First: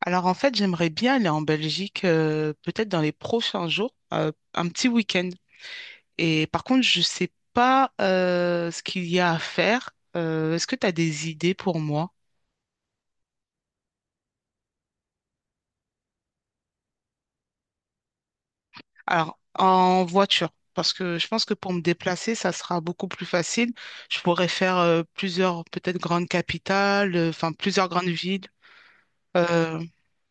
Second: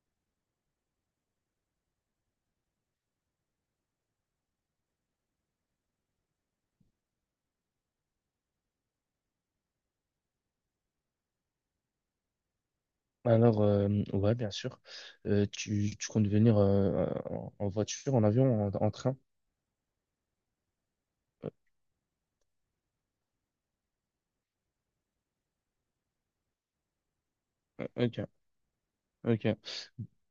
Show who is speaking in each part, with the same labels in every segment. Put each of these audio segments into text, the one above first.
Speaker 1: Alors en fait, j'aimerais bien aller en Belgique, peut-être dans les prochains jours, un petit week-end. Et par contre, je sais pas ce qu'il y a à faire. Est-ce que tu as des idées pour moi?
Speaker 2: Alors, ouais, bien sûr. Tu comptes venir en voiture, en avion, en train?
Speaker 1: Alors en voiture, parce que je pense que pour me déplacer, ça sera beaucoup plus facile. Je pourrais faire plusieurs, peut-être grandes capitales, enfin plusieurs grandes
Speaker 2: Ok,
Speaker 1: villes.
Speaker 2: ok.
Speaker 1: Euh,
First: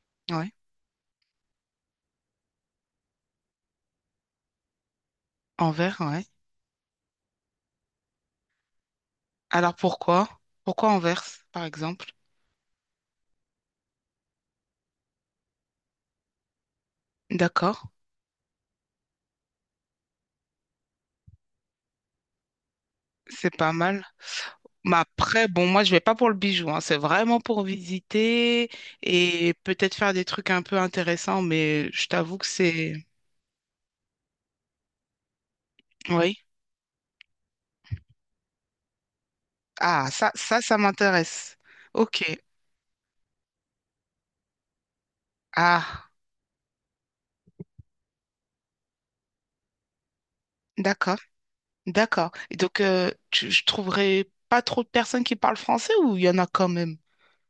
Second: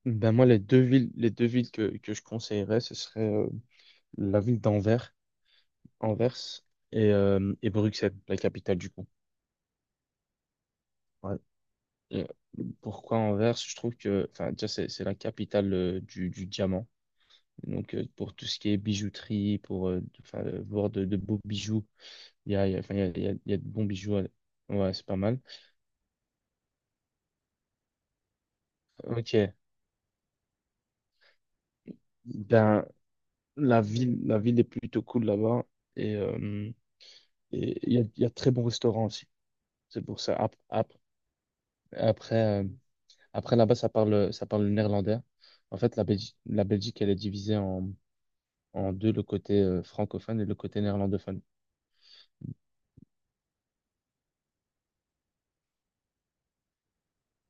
Speaker 2: Ben moi,
Speaker 1: ouais,
Speaker 2: les deux villes que je conseillerais, ce serait la ville d'Anvers,
Speaker 1: Anvers, ouais.
Speaker 2: Anvers et Bruxelles, la capitale du coup.
Speaker 1: Alors pourquoi? Pourquoi Anvers,
Speaker 2: Ouais.
Speaker 1: par exemple?
Speaker 2: Et pourquoi Anvers? Je trouve que, enfin, déjà, c'est la capitale du diamant.
Speaker 1: D'accord,
Speaker 2: Donc, pour tout ce qui est bijouterie, pour enfin, voir de beaux bijoux, enfin, il y a, il y a il y
Speaker 1: c'est
Speaker 2: a de
Speaker 1: pas
Speaker 2: bons
Speaker 1: mal.
Speaker 2: bijoux. Ouais,
Speaker 1: Mais
Speaker 2: c'est pas mal.
Speaker 1: après, bon, moi, je vais pas pour le bijou, hein. C'est vraiment pour visiter
Speaker 2: Ok.
Speaker 1: et peut-être faire des trucs un peu intéressants, mais je t'avoue que
Speaker 2: Ben,
Speaker 1: c'est...
Speaker 2: la ville est plutôt cool là-bas et
Speaker 1: Oui.
Speaker 2: euh, et il y a de très bons restaurants aussi. C'est
Speaker 1: Ah,
Speaker 2: pour
Speaker 1: ça,
Speaker 2: ça.
Speaker 1: ça, ça m'intéresse. Ok.
Speaker 2: Après, euh, après là-bas, ça parle le néerlandais. En fait, la
Speaker 1: Ah,
Speaker 2: Belgique, la Belgique, elle est divisée en, deux, le côté francophone et le côté
Speaker 1: d'accord,
Speaker 2: néerlandophone.
Speaker 1: d'accord. Et donc, je trouverai pas trop de personnes qui parlent français ou il y en a quand même?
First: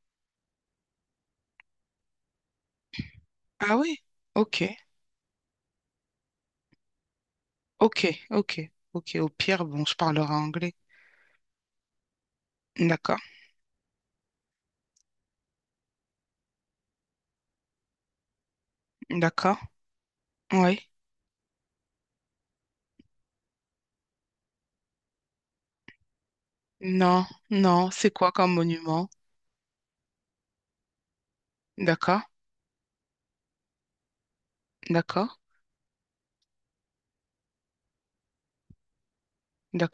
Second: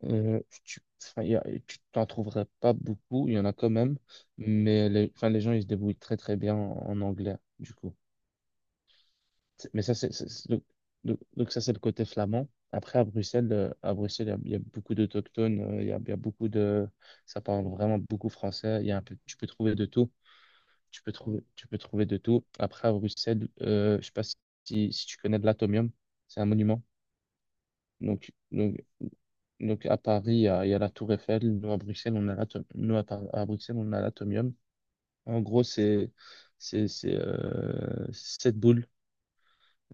Speaker 2: Enfin, tu t'en trouverais pas beaucoup, il y en a quand
Speaker 1: Ah
Speaker 2: même,
Speaker 1: oui. Ok,
Speaker 2: mais les gens, ils se débrouillent très très bien en anglais, du coup.
Speaker 1: ok, ok, ok. Au pire,
Speaker 2: Mais
Speaker 1: bon,
Speaker 2: ça,
Speaker 1: je parlerai
Speaker 2: donc,
Speaker 1: anglais.
Speaker 2: ça, c'est le côté flamand. Après, à
Speaker 1: D'accord,
Speaker 2: Bruxelles, euh, à Bruxelles, il y a beaucoup d'autochtones, il y a beaucoup de, ça parle vraiment beaucoup français. Il y a un peu, tu peux
Speaker 1: d'accord.
Speaker 2: trouver de tout.
Speaker 1: Oui.
Speaker 2: Tu peux trouver de tout. Après, à Bruxelles, je sais pas si, tu connais de l'Atomium, c'est un monument.
Speaker 1: Non, non. C'est quoi
Speaker 2: Donc,
Speaker 1: comme
Speaker 2: donc,
Speaker 1: monument?
Speaker 2: donc à Paris, il y a la Tour Eiffel. Nous, à Bruxelles,
Speaker 1: D'accord,
Speaker 2: on a à Bruxelles, on a l'Atomium.
Speaker 1: d'accord,
Speaker 2: En gros, c'est sept boules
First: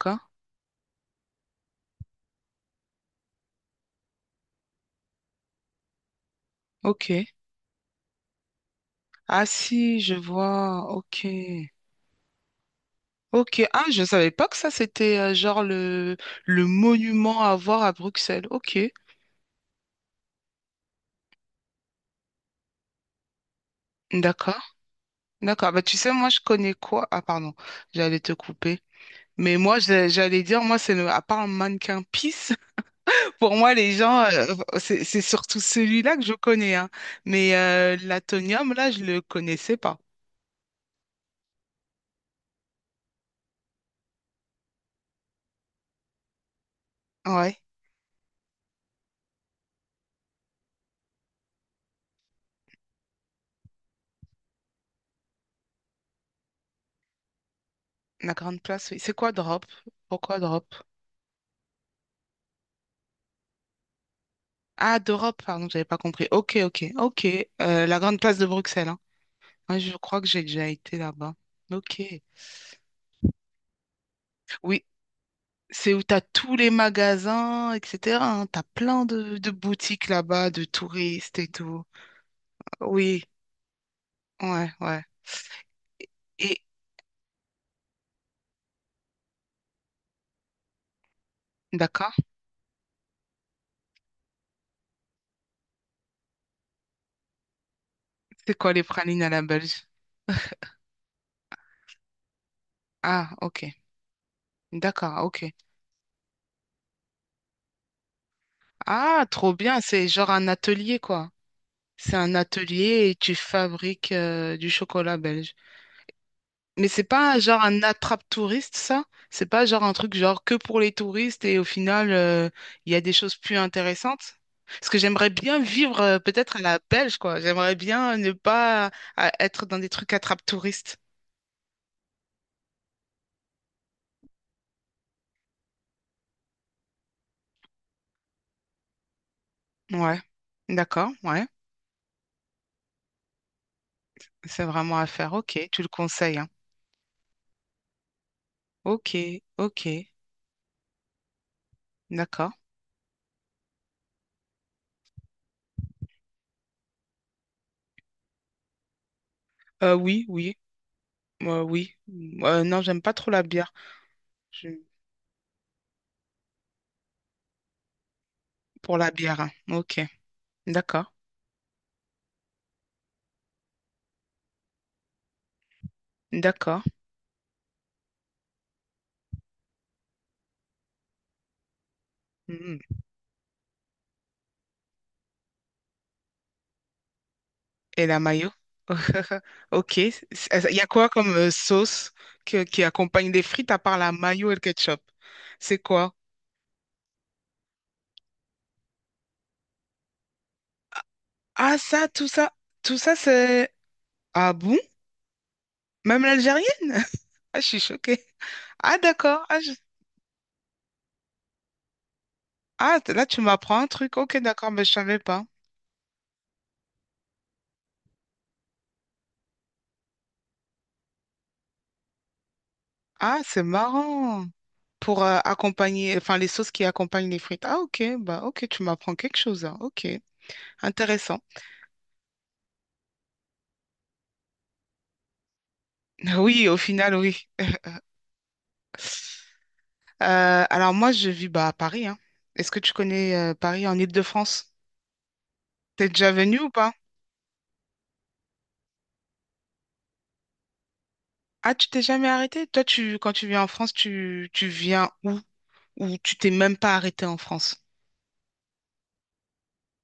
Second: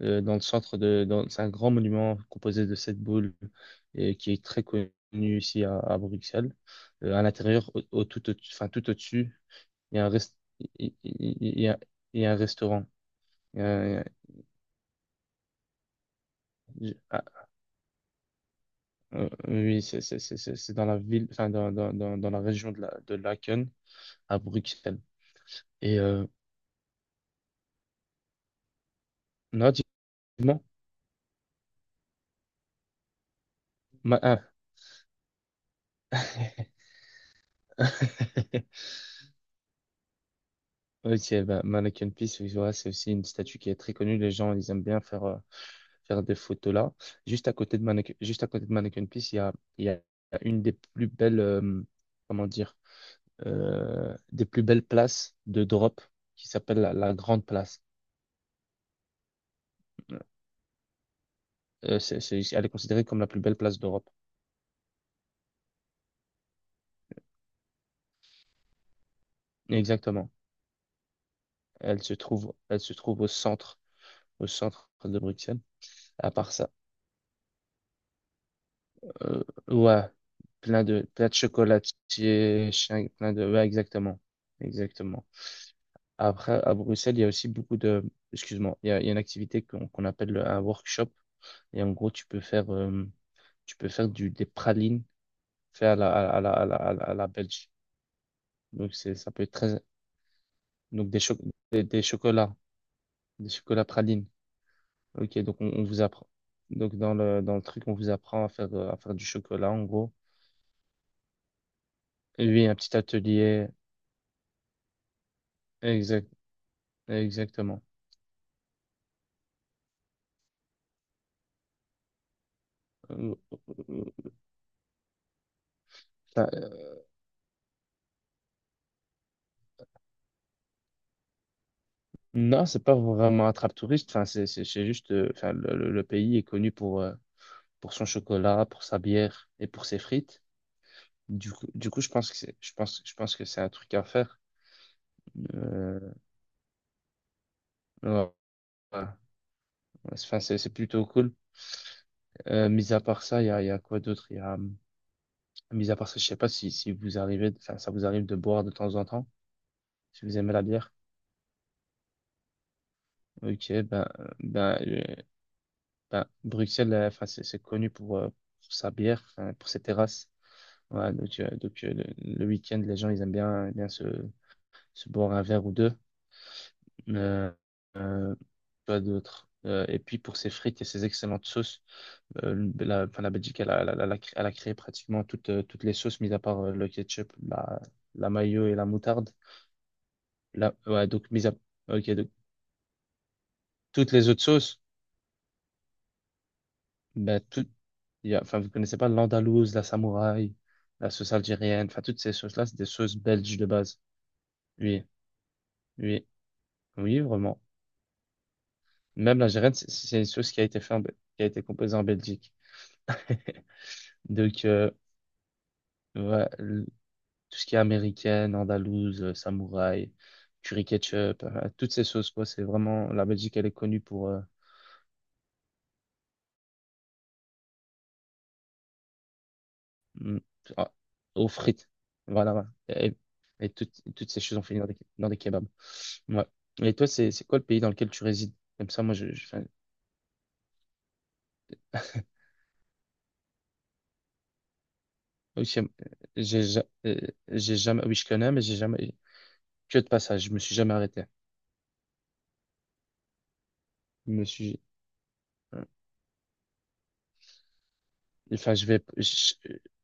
Speaker 2: dans le centre de, c'est un grand monument composé de sept boules et qui est très connu ici à Bruxelles. À
Speaker 1: Ok.
Speaker 2: l'intérieur, tout, enfin, tout au-dessus,
Speaker 1: Ah
Speaker 2: il y
Speaker 1: si,
Speaker 2: a un
Speaker 1: je
Speaker 2: rest-
Speaker 1: vois.
Speaker 2: il
Speaker 1: Ok.
Speaker 2: il- il y a, il y a un restaurant.
Speaker 1: Ok. Ah,
Speaker 2: Euh,
Speaker 1: je savais pas que ça, c'était genre le
Speaker 2: ah,
Speaker 1: monument à voir à Bruxelles. Ok.
Speaker 2: oui, c'est dans la ville, enfin, dans la région de la, de Laken à
Speaker 1: D'accord.
Speaker 2: Bruxelles.
Speaker 1: D'accord. Bah, tu
Speaker 2: Et
Speaker 1: sais, moi, je connais quoi? Ah, pardon. J'allais te couper. Mais
Speaker 2: non,
Speaker 1: moi, j'allais
Speaker 2: dis-moi,
Speaker 1: dire, moi, c'est à part un mannequin pisse, pour moi, les gens,
Speaker 2: ah.
Speaker 1: c'est surtout celui-là que je connais. Hein. Mais l'Atonium, là, je le connaissais pas.
Speaker 2: Ok, bah, Mannequin Peace, oui, voilà, c'est aussi une statue qui est très connue. Les gens, ils aiment bien faire des photos là.
Speaker 1: Ouais.
Speaker 2: Juste à côté de Mannequin Peace, il y a une des plus belles, comment dire, des plus belles places de drop qui s'appelle la Grande Place.
Speaker 1: La grande place, oui. C'est quoi Drop?
Speaker 2: Euh,
Speaker 1: Pourquoi Drop?
Speaker 2: elle est considérée comme la plus belle place d'Europe.
Speaker 1: Ah, d'Europe, pardon, j'avais pas compris. Ok, ok, ok. La grande place de Bruxelles, hein. Ouais, je crois que
Speaker 2: Exactement.
Speaker 1: j'ai déjà été là-bas. Ok.
Speaker 2: Elle se trouve au centre, au
Speaker 1: Oui,
Speaker 2: centre de Bruxelles.
Speaker 1: c'est où t'as
Speaker 2: À part
Speaker 1: tous les
Speaker 2: ça,
Speaker 1: magasins, etc., hein. T'as plein de, de
Speaker 2: Ouais,
Speaker 1: boutiques là-bas, de
Speaker 2: plein de
Speaker 1: touristes et tout.
Speaker 2: chocolatiers,
Speaker 1: Oui,
Speaker 2: plein de, ouais, exactement,
Speaker 1: ouais, ouais.
Speaker 2: exactement.
Speaker 1: Et
Speaker 2: Après, à Bruxelles, il y a aussi beaucoup de, excuse-moi, il y a une activité qu'on appelle un workshop. Et en gros,
Speaker 1: d'accord.
Speaker 2: tu peux faire du, des pralines faites à la Belge.
Speaker 1: C'est quoi les
Speaker 2: Donc, c'est,
Speaker 1: pralines à
Speaker 2: ça
Speaker 1: la
Speaker 2: peut être très,
Speaker 1: Belge?
Speaker 2: donc des, des, chocolats,
Speaker 1: Ah,
Speaker 2: des
Speaker 1: ok.
Speaker 2: chocolats pralines.
Speaker 1: D'accord,
Speaker 2: Ok,
Speaker 1: ok.
Speaker 2: donc on vous apprend. Donc, dans le truc, on vous apprend à faire du
Speaker 1: Ah, trop
Speaker 2: chocolat,
Speaker 1: bien.
Speaker 2: en
Speaker 1: C'est
Speaker 2: gros.
Speaker 1: genre un atelier, quoi. C'est un
Speaker 2: Et oui, un petit
Speaker 1: atelier et tu
Speaker 2: atelier,
Speaker 1: fabriques du chocolat belge.
Speaker 2: exact,
Speaker 1: Mais c'est pas genre un
Speaker 2: exactement.
Speaker 1: attrape-touriste, ça? C'est pas genre un truc genre que pour les touristes et au final, il y a des choses
Speaker 2: Euh,
Speaker 1: plus
Speaker 2: euh,
Speaker 1: intéressantes? Parce que j'aimerais bien vivre
Speaker 2: enfin,
Speaker 1: peut-être à la Belge, quoi. J'aimerais bien ne pas être dans des trucs attrape-touristes.
Speaker 2: non, c'est pas vraiment attrape-touriste. Enfin, c'est juste, enfin, le pays est connu pour son chocolat, pour sa bière et pour ses
Speaker 1: Ouais,
Speaker 2: frites.
Speaker 1: d'accord, ouais.
Speaker 2: Du coup, je pense que c'est un truc à faire.
Speaker 1: C'est vraiment à faire. Ok, tu le
Speaker 2: Euh,
Speaker 1: conseilles, hein.
Speaker 2: ouais, ouais.
Speaker 1: Ok, ok,
Speaker 2: Enfin, c'est plutôt cool.
Speaker 1: d'accord.
Speaker 2: Mis à part ça, il y a quoi d'autre? Mis à part ça, je sais pas si, vous arrivez, enfin, ça vous arrive de boire de temps en temps,
Speaker 1: Oui,
Speaker 2: si vous aimez
Speaker 1: oui,
Speaker 2: la bière.
Speaker 1: oui. Non, j'aime pas trop la
Speaker 2: Ok,
Speaker 1: bière. Je-
Speaker 2: ben, Ben, Bruxelles, enfin, c'est connu pour sa
Speaker 1: Pour la
Speaker 2: bière,
Speaker 1: bière, hein.
Speaker 2: enfin, pour ses
Speaker 1: Ok,
Speaker 2: terrasses. Voilà,
Speaker 1: d'accord,
Speaker 2: donc, le week-end, les gens, ils aiment bien se boire un verre ou deux.
Speaker 1: d'accord.
Speaker 2: Euh, euh, Pas d'autre. Et puis pour ses frites et ses excellentes sauces,
Speaker 1: Mhm.
Speaker 2: enfin, la Belgique, elle a créé pratiquement toutes les sauces, mis à part le ketchup, la,
Speaker 1: Et la
Speaker 2: la
Speaker 1: mayo.
Speaker 2: mayo et la moutarde.
Speaker 1: Ok. Il y a
Speaker 2: Ouais,
Speaker 1: quoi comme
Speaker 2: ok,
Speaker 1: sauce
Speaker 2: donc,
Speaker 1: qui accompagne des frites à part la
Speaker 2: toutes les autres
Speaker 1: mayo et le
Speaker 2: sauces.
Speaker 1: ketchup? C'est quoi?
Speaker 2: Ben, tout, il y a, enfin, vous connaissez pas l'andalouse, la samouraï, la sauce
Speaker 1: Ah,
Speaker 2: algérienne, enfin,
Speaker 1: ça,
Speaker 2: toutes
Speaker 1: tout
Speaker 2: ces
Speaker 1: ça,
Speaker 2: sauces-là, c'est des
Speaker 1: tout ça,
Speaker 2: sauces belges de
Speaker 1: c'est...
Speaker 2: base.
Speaker 1: Ah bon?
Speaker 2: Oui,
Speaker 1: Même
Speaker 2: oui,
Speaker 1: l'algérienne?
Speaker 2: oui,
Speaker 1: Ah,
Speaker 2: vraiment.
Speaker 1: je suis choquée. Ah,
Speaker 2: Même
Speaker 1: d'accord.
Speaker 2: l'algérienne, c'est une sauce qui a été faite, qui a été composée en Belgique.
Speaker 1: Là, tu m'apprends un truc. Ok,
Speaker 2: Donc,
Speaker 1: d'accord, mais je savais pas.
Speaker 2: ouais, tout ce qui est américaine, andalouse, samouraï, curry ketchup, toutes ces sauces, quoi, c'est vraiment, la
Speaker 1: Ah,
Speaker 2: Belgique,
Speaker 1: c'est
Speaker 2: elle est connue pour,
Speaker 1: marrant. Pour accompagner, enfin, les sauces qui accompagnent les frites. Ah, ok, bah, ok, tu m'apprends quelque chose, hein. Ok,
Speaker 2: Mm. Ah,
Speaker 1: intéressant.
Speaker 2: aux frites. Voilà, voilà. Et toutes ces choses ont fini dans des kebabs. Ouais.
Speaker 1: Oui, au
Speaker 2: Et toi,
Speaker 1: final,
Speaker 2: c'est
Speaker 1: oui.
Speaker 2: quoi le pays dans lequel tu résides? Comme ça, moi, enfin,
Speaker 1: Alors moi, je vis bah, à Paris, hein. Est-ce que tu connais Paris en Île-de-France?
Speaker 2: aussi,
Speaker 1: T'es déjà venu
Speaker 2: j'ai,
Speaker 1: ou
Speaker 2: ja-
Speaker 1: pas?
Speaker 2: euh, j'ai jamais, oui, je connais, mais j'ai jamais, que de passage, je me suis jamais arrêté.
Speaker 1: Ah, tu t'es jamais arrêté? Toi, quand tu viens en France,
Speaker 2: Je me
Speaker 1: tu
Speaker 2: suis,
Speaker 1: viens où?
Speaker 2: euh,
Speaker 1: Ou tu t'es même pas arrêté en France?
Speaker 2: enfin, je vais,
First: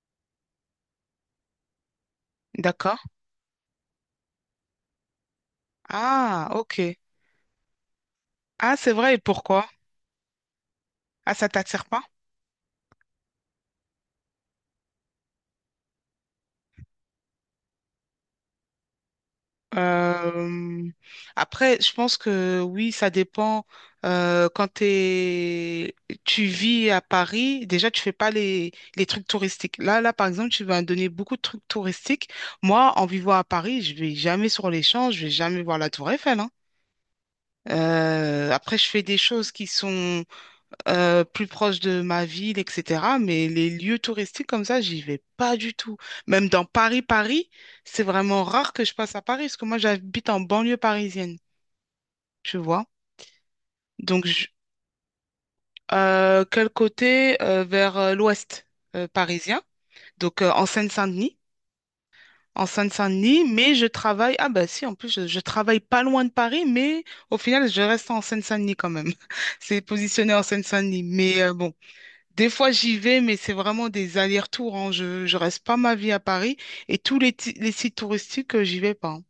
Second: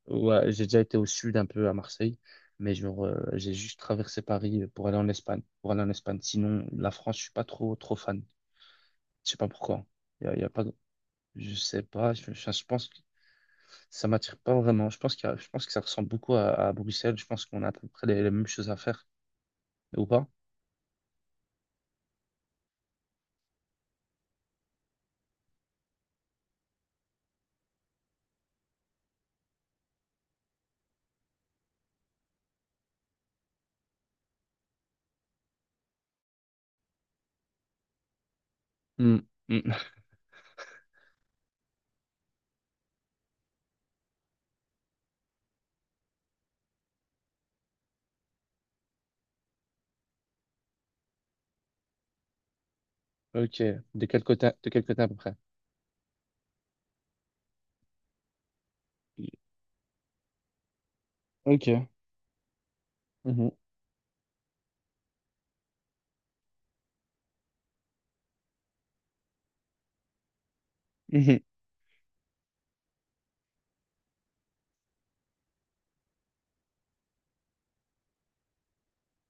Speaker 2: ouais, j'ai déjà été au sud un peu à Marseille, mais
Speaker 1: D'accord.
Speaker 2: genre, j'ai juste traversé Paris pour aller en Espagne.
Speaker 1: Ah,
Speaker 2: Sinon, la
Speaker 1: ok.
Speaker 2: France, je suis pas trop, trop fan.
Speaker 1: Ah, c'est vrai, et
Speaker 2: Je sais pas
Speaker 1: pourquoi?
Speaker 2: pourquoi. Il y a, y a pas.
Speaker 1: Ah, ça
Speaker 2: Je sais
Speaker 1: t'attire pas?
Speaker 2: pas, je pense que ça m'attire pas vraiment. Je pense qu'il y a- je pense que ça ressemble beaucoup à Bruxelles. Je pense qu'on a à peu près les mêmes choses à faire, ou pas?
Speaker 1: Euh, Après, je pense que oui, ça dépend. Euh, quand t'es, tu vis à Paris, déjà, tu fais pas les trucs touristiques. Là, là, par exemple, tu vas me donner beaucoup de trucs touristiques. Moi, en vivant à Paris, je vais jamais sur les Champs, je vais jamais voir la Tour Eiffel, hein. Après, je fais des
Speaker 2: Hmm,
Speaker 1: choses
Speaker 2: hmm.
Speaker 1: qui sont plus proche de ma ville, etc. Mais les lieux touristiques comme ça, j'y vais pas du tout. Même dans Paris, Paris, c'est vraiment rare que je passe à Paris, parce que moi, j'habite en banlieue parisienne, tu vois.
Speaker 2: Ok, de quel
Speaker 1: Donc, je-
Speaker 2: côté, de quel côté à peu près?
Speaker 1: Quel côté? Vers l'ouest parisien, donc en Seine-Saint-Denis.
Speaker 2: Ok.
Speaker 1: En Seine-Saint-Denis,
Speaker 2: Mhm.
Speaker 1: mais je travaille. Ah, bah si, en plus, je travaille pas loin de Paris, mais au final, je reste en Seine-Saint-Denis quand même. C'est positionné en Seine-Saint-Denis.
Speaker 2: Mhm.
Speaker 1: Mais bon. Des fois, j'y vais, mais c'est vraiment des allers-retours, hein. Je reste pas ma vie à Paris et tous les sites touristiques, j'y vais pas, hein.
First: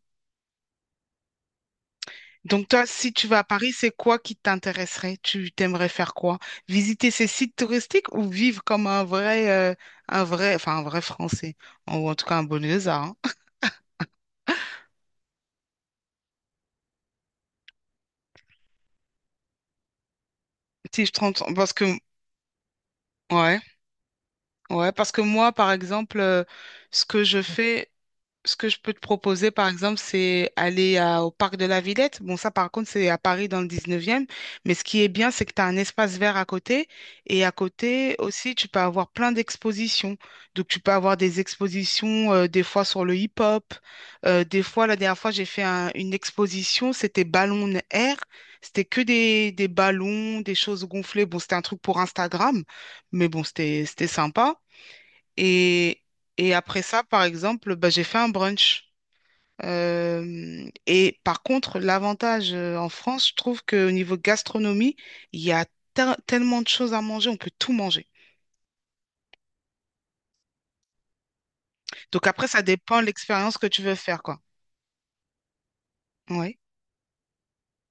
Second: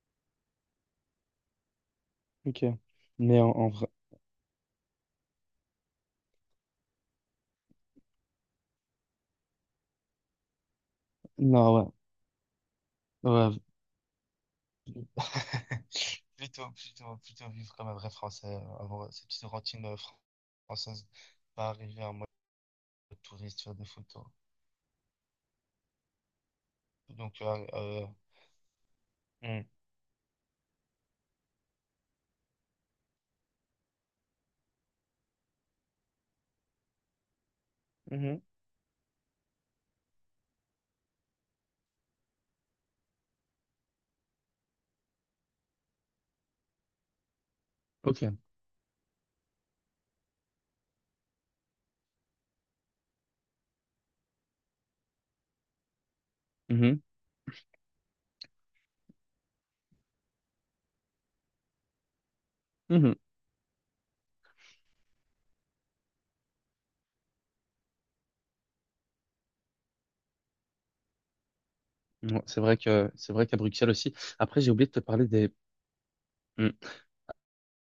Speaker 2: Ok.
Speaker 1: Donc, toi, si tu vas
Speaker 2: Mais
Speaker 1: à
Speaker 2: en
Speaker 1: Paris,
Speaker 2: vrai,
Speaker 1: c'est quoi qui t'intéresserait? Tu t'aimerais faire quoi? Visiter ces sites touristiques ou vivre comme un vrai Français,
Speaker 2: non, ouais.
Speaker 1: ou en tout cas un Boniosa, hein.
Speaker 2: Ouais. Plutôt vivre comme un vrai Français, avoir ces petites routines
Speaker 1: Si
Speaker 2: françaises,
Speaker 1: je t'entends,
Speaker 2: pas
Speaker 1: parce que,
Speaker 2: arriver en mode
Speaker 1: ouais,
Speaker 2: touriste, faire des photos.
Speaker 1: ouais, parce que moi, par exemple, ce que je
Speaker 2: Donc, euh,
Speaker 1: fais,
Speaker 2: euh,
Speaker 1: ce que je peux te proposer, par exemple, c'est aller au parc de la Villette. Bon, ça, par contre, c'est à Paris dans le 19e. Mais ce qui est bien, c'est que tu as un espace vert à côté. Et à côté
Speaker 2: hmm. Mhm.
Speaker 1: aussi, tu peux avoir plein d'expositions. Donc, tu peux avoir des expositions, des fois sur le hip-hop. Des fois, la dernière fois, j'ai fait une exposition, c'était Ballon Air.
Speaker 2: Ok.
Speaker 1: C'était que des ballons, des choses gonflées. Bon, c'était un truc pour Instagram. Mais bon, c'était sympa. Et, et après
Speaker 2: Mhm.
Speaker 1: ça, par exemple, bah, j'ai fait un brunch. Et par contre, l'avantage en
Speaker 2: Mhm.
Speaker 1: France, je trouve qu'au niveau gastronomie, il y a tellement de choses à manger, on peut tout manger. Donc
Speaker 2: Mmh, ouais,
Speaker 1: après,
Speaker 2: c'est
Speaker 1: ça
Speaker 2: vrai
Speaker 1: dépend de
Speaker 2: qu'à
Speaker 1: l'expérience que tu
Speaker 2: Bruxelles
Speaker 1: veux
Speaker 2: aussi.
Speaker 1: faire, quoi.
Speaker 2: Après, j'ai oublié de te parler des.
Speaker 1: Oui.
Speaker 2: Hmm.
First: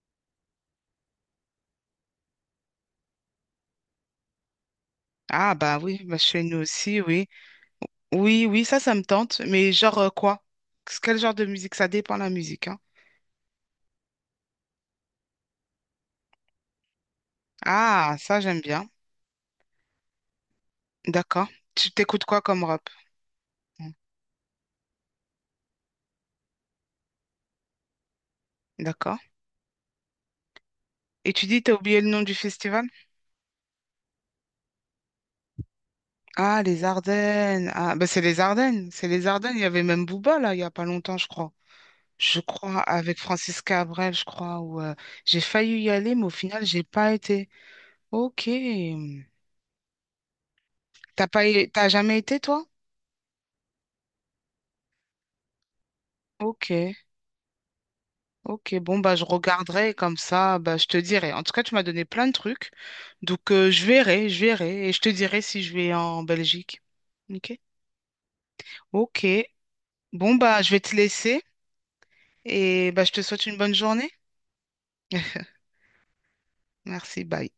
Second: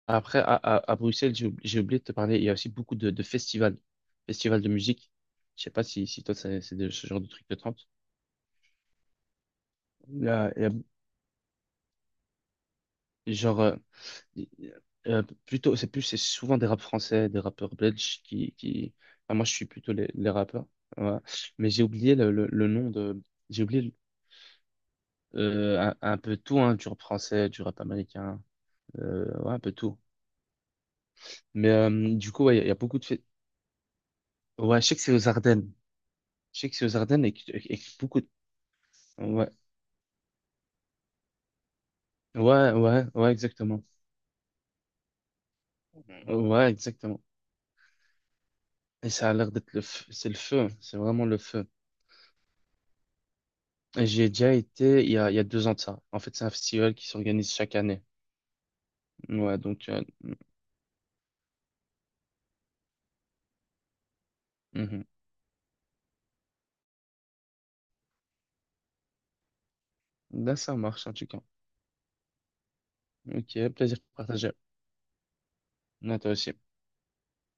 Speaker 2: Après, à Bruxelles, j'ai oublié de te parler. Il y a aussi beaucoup de festivals, festivals de musique.
Speaker 1: Ah
Speaker 2: Je sais
Speaker 1: bah
Speaker 2: pas
Speaker 1: oui,
Speaker 2: si,
Speaker 1: bah
Speaker 2: toi,
Speaker 1: chez nous aussi,
Speaker 2: ce genre
Speaker 1: oui.
Speaker 2: de truc de trente.
Speaker 1: Oui, oui, ça me tente. Mais genre
Speaker 2: Il y
Speaker 1: quoi?
Speaker 2: a- il y a-
Speaker 1: Quel genre de musique? Ça dépend de la musique, hein.
Speaker 2: genre, il- plutôt, c'est plus, c'est souvent des rap français, des rappeurs
Speaker 1: Ah,
Speaker 2: belges
Speaker 1: ça,
Speaker 2: qui,
Speaker 1: j'aime bien.
Speaker 2: qui... enfin, moi, je suis plutôt les rappeurs. Voilà.
Speaker 1: D'accord.
Speaker 2: Mais j'ai
Speaker 1: Tu
Speaker 2: oublié
Speaker 1: t'écoutes
Speaker 2: le,
Speaker 1: quoi
Speaker 2: le,
Speaker 1: comme
Speaker 2: le
Speaker 1: rap?
Speaker 2: nom de. J'ai oublié un peu tout, hein, du rap français, du rap américain,
Speaker 1: D'accord.
Speaker 2: ouais, un peu tout.
Speaker 1: Et tu dis,
Speaker 2: Mais
Speaker 1: t'as oublié le nom
Speaker 2: du
Speaker 1: du
Speaker 2: coup, ouais, il y a
Speaker 1: festival?
Speaker 2: beaucoup de fêtes. Ouais, je sais que c'est aux Ardennes. Je
Speaker 1: Ah,
Speaker 2: sais que
Speaker 1: les
Speaker 2: c'est aux Ardennes et, que-
Speaker 1: Ardennes.
Speaker 2: et
Speaker 1: Ah,
Speaker 2: que
Speaker 1: bah
Speaker 2: beaucoup
Speaker 1: c'est
Speaker 2: de...
Speaker 1: les Ardennes. C'est les
Speaker 2: Ouais,
Speaker 1: Ardennes. Il y avait même Booba, là, il n'y a pas longtemps, je crois. Je
Speaker 2: ouais,
Speaker 1: crois,
Speaker 2: ouais,
Speaker 1: avec
Speaker 2: ouais,
Speaker 1: Francis
Speaker 2: exactement.
Speaker 1: Cabrel, je crois, où j'ai failli y aller, mais au final,
Speaker 2: Ouais,
Speaker 1: j'ai pas
Speaker 2: exactement.
Speaker 1: été. Ok.
Speaker 2: Et ça a l'air d'être le feu. C'est le feu, hein. C'est vraiment
Speaker 1: T'as
Speaker 2: le
Speaker 1: pas, é-
Speaker 2: feu.
Speaker 1: T'as jamais été, toi?
Speaker 2: Et j'y ai déjà été il y a 2 ans de ça. En fait, c'est un
Speaker 1: Ok.
Speaker 2: festival qui s'organise chaque année.
Speaker 1: Ok. Bon, bah, je
Speaker 2: Ouais, donc...
Speaker 1: regarderai
Speaker 2: euh,
Speaker 1: comme ça, bah, je te dirai. En tout cas, tu m'as donné plein de trucs. Donc, je verrai, je verrai. Et je
Speaker 2: mhm.
Speaker 1: te dirai si je vais en Belgique. Ok. Ok. Bon,
Speaker 2: Là,
Speaker 1: bah, je
Speaker 2: ça
Speaker 1: vais te
Speaker 2: marche, en tout cas.
Speaker 1: laisser. Et bah, je te souhaite une
Speaker 2: Ok,
Speaker 1: bonne
Speaker 2: plaisir
Speaker 1: journée.
Speaker 2: partagé. À toi aussi.
Speaker 1: Merci. Bye.